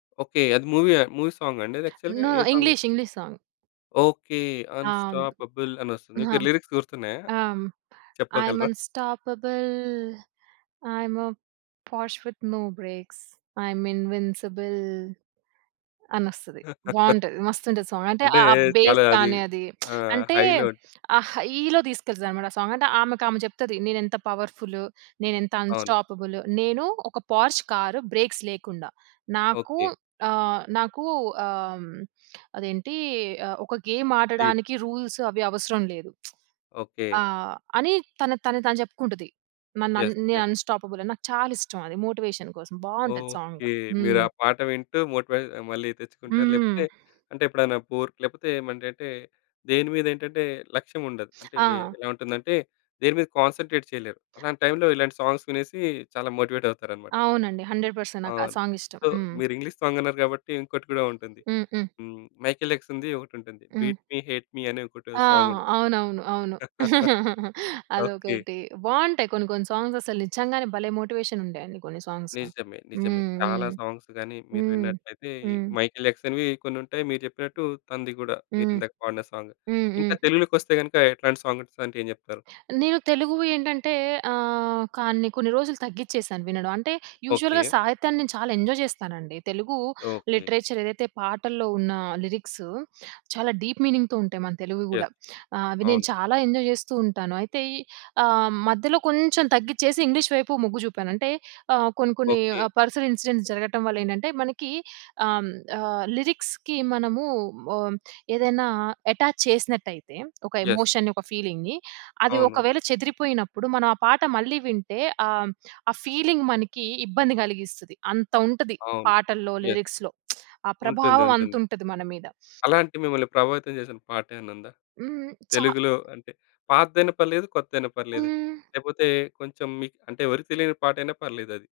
Okay. అది మూవీయా movie సాంగండి అది యాక్చువల్‌గా నో. ఏ song? English, English song. Okay. అవును. అన్స్టాపబుల్ అని వస్తుంది. అహా! ఓకే. లిరిక్స్ గుర్తున్నాయా? ఆహ్, ఐఎం చెప్పగలరా? Unstoppable I'm Porsche with no brakes I'm invincible. అని వస్తది బావుంటది. మస్తు ఉంటది సాంగ్. అంటే అంటే ఆహ్, ఆ చాలా బేస్ అది కానీ అది ఆహ్, అంటే హైలో ఆ హైలో తీసుకెళ్తాది అన్నమాట ఆ సాంగ్. అంటే ఆమెకు ఆమె చెప్తది నేనెంత పవర్ఫులు, నేనెంత అవును. అన్స్టాపబులు, నేను ఒక 'పోర్ష్' కార్ బ్రేక్స్ లేకుండా నాకు ఓకే. ఆహ్, నాకు ఆహ్, అదేంటి ఆహ్, ఒక గేమ్ ఆ! స్పీడు. ఆడడానికి రూల్స్ అవి అవసరం లేదు. ఆ! ఓకే. అని తనకు తానే తాను చెప్పుకుంటది. నాన‌న్ యస్, నేను యస్. అన్స్టాపబుల్ అని నాకు చాలిష్టం. అది మోటివేషన్ కోసం బావుంటది ఓకే. సాంగు. మీరు హ్మ్. ఆ పాట వింటూ మోటివేట్ మళ్ళీ తెచ్చుకుంటారు. హ్మ్. లేపోతే అంటే ఎప్పుడైనా బోర్ లేకపోతే ఏమంటేటే దేని మీద ఏంటంటే లక్ష్యం ఉండదు. అంటే ఆ! ఎలా ఉంటుందంటే దేనిమీద కాన్సంట్రేట్ చేయలేరు. అలాంటి టైంలో ఇలాంటి సాంగ్స్ వినేసి చాలా మోటివేట్ అవుతారన్నమాట. అవునండి. 100% నాకా అవును. సాంగిష్టం. సో హ్మ్. మీరు ఇంగ్లీష్ సాంగ్ అన్నారు కాబట్టి ఇంకోటి కూడా ఉంటుంది. హ్మ్. హ్మ్. హ్మ్. 'మైకెల్ జాక్సన్‌ది' ఒకటుంటుంది. హ్మ్. 'బీట్‌మి హేట్‌మి' అని ఒక‌టి ఆ! సాంగ్ ఉంటుంది. అవునవును. అవును. ఓకే. అదొకటి. బావుంటాయి. కొన్ని కొన్ని సాంగ్స్ అసలు నిజంగానే భలే మోటివేషన్ ఉండే అండి కొన్ని సాంగ్సు. నిజమే. నిజమే. హ్మ్. చాలా హ్మ్. సాంగ్స్ గాని మీరు హ్మ్. విన్నట్లైతే హ్మ్. 'మైకెల్ జాక్సన్‌‌వి' కొన్ని ఉంటాయి. మీరు చెప్పినట్టు తనది కూడా మీరు హ్మ్. ఇందాక పాడిన సాంగ్. హ్మ్. ఇంకా హ్మ్. తెలుగులోకొస్తే గనక ఎట్లాంటి సాంగ్స్ అంటే ఏం చెప్తారు? నేను తెలుగు‌వి ఏంటంటే ఆహ్, కాని కొన్ని రోజులు తగ్గించేశాను వినడం. అంటే యూజువల్‌గా ఓకే. సాహిత్యాన్ని నేను చాలా ఎంజాయ్ చేస్తానండి. తెలుగు ఓకే. లిటరేచర్ ఏదైతే పాటల్లో ఉన్న లిరిక్సు చాలా డీప్ మీనింగ్‌తో ఉంటాయి మన తెలుగు‌వి గూడా. యస్. ఆహ్, అవి నేను అవును. చాలా ఎంజాయ్ చేస్తూ ఉంటాను. అయితే ఆహ్, మధ్యలో కొంచెం తగ్గిచ్చేసి ఇంగ్లీష్ వైపు మొగ్గు చూపాను. అంటే ఆహ్, కొన్ని కొన్ని ఓకే. ఆ పర్సనల్ ఇన్సిడెంట్స్ జరగటం వ‌లేంటంటే మనకి అం ఆహ్, లిరిక్స్‌కి మనము ఆహ్, ఏదైనా అటాచ్ చేసినట్టయితే ఒక యస్. ఎమోషన్‌ని ఒక ఫీలింగ్‌ని అది అవును. ఒకవేళ చెదిరిపోయినప్పుడు మనం ఆ పాట మళ్ళీ వింటే ఆహ్, ఆ ఫీలింగ్ మనకి ఇబ్బంది కలిగిస్తది. అంత ఉంటది. అవును. పాటల్లో, యస్. లిరిక్స్‌లో ఆ ఉంటుంది. ప్రభావం అంత ఉంటుంది. ఉంటది మన మీద. అలాంటి మిమ్మల్ని ప్రభావితం చేసిన పాటేమైనా ఉందా? హ్మ్. చా తెలుగులో అంటే పాతదైన పర్లేదు, కొత్తదైనా పర్లేదు. హ్మ్. లేకపోతే కొంచెం మీకు అంటే ఎవరికీ తెలియని పాటైనా పర్లేదది.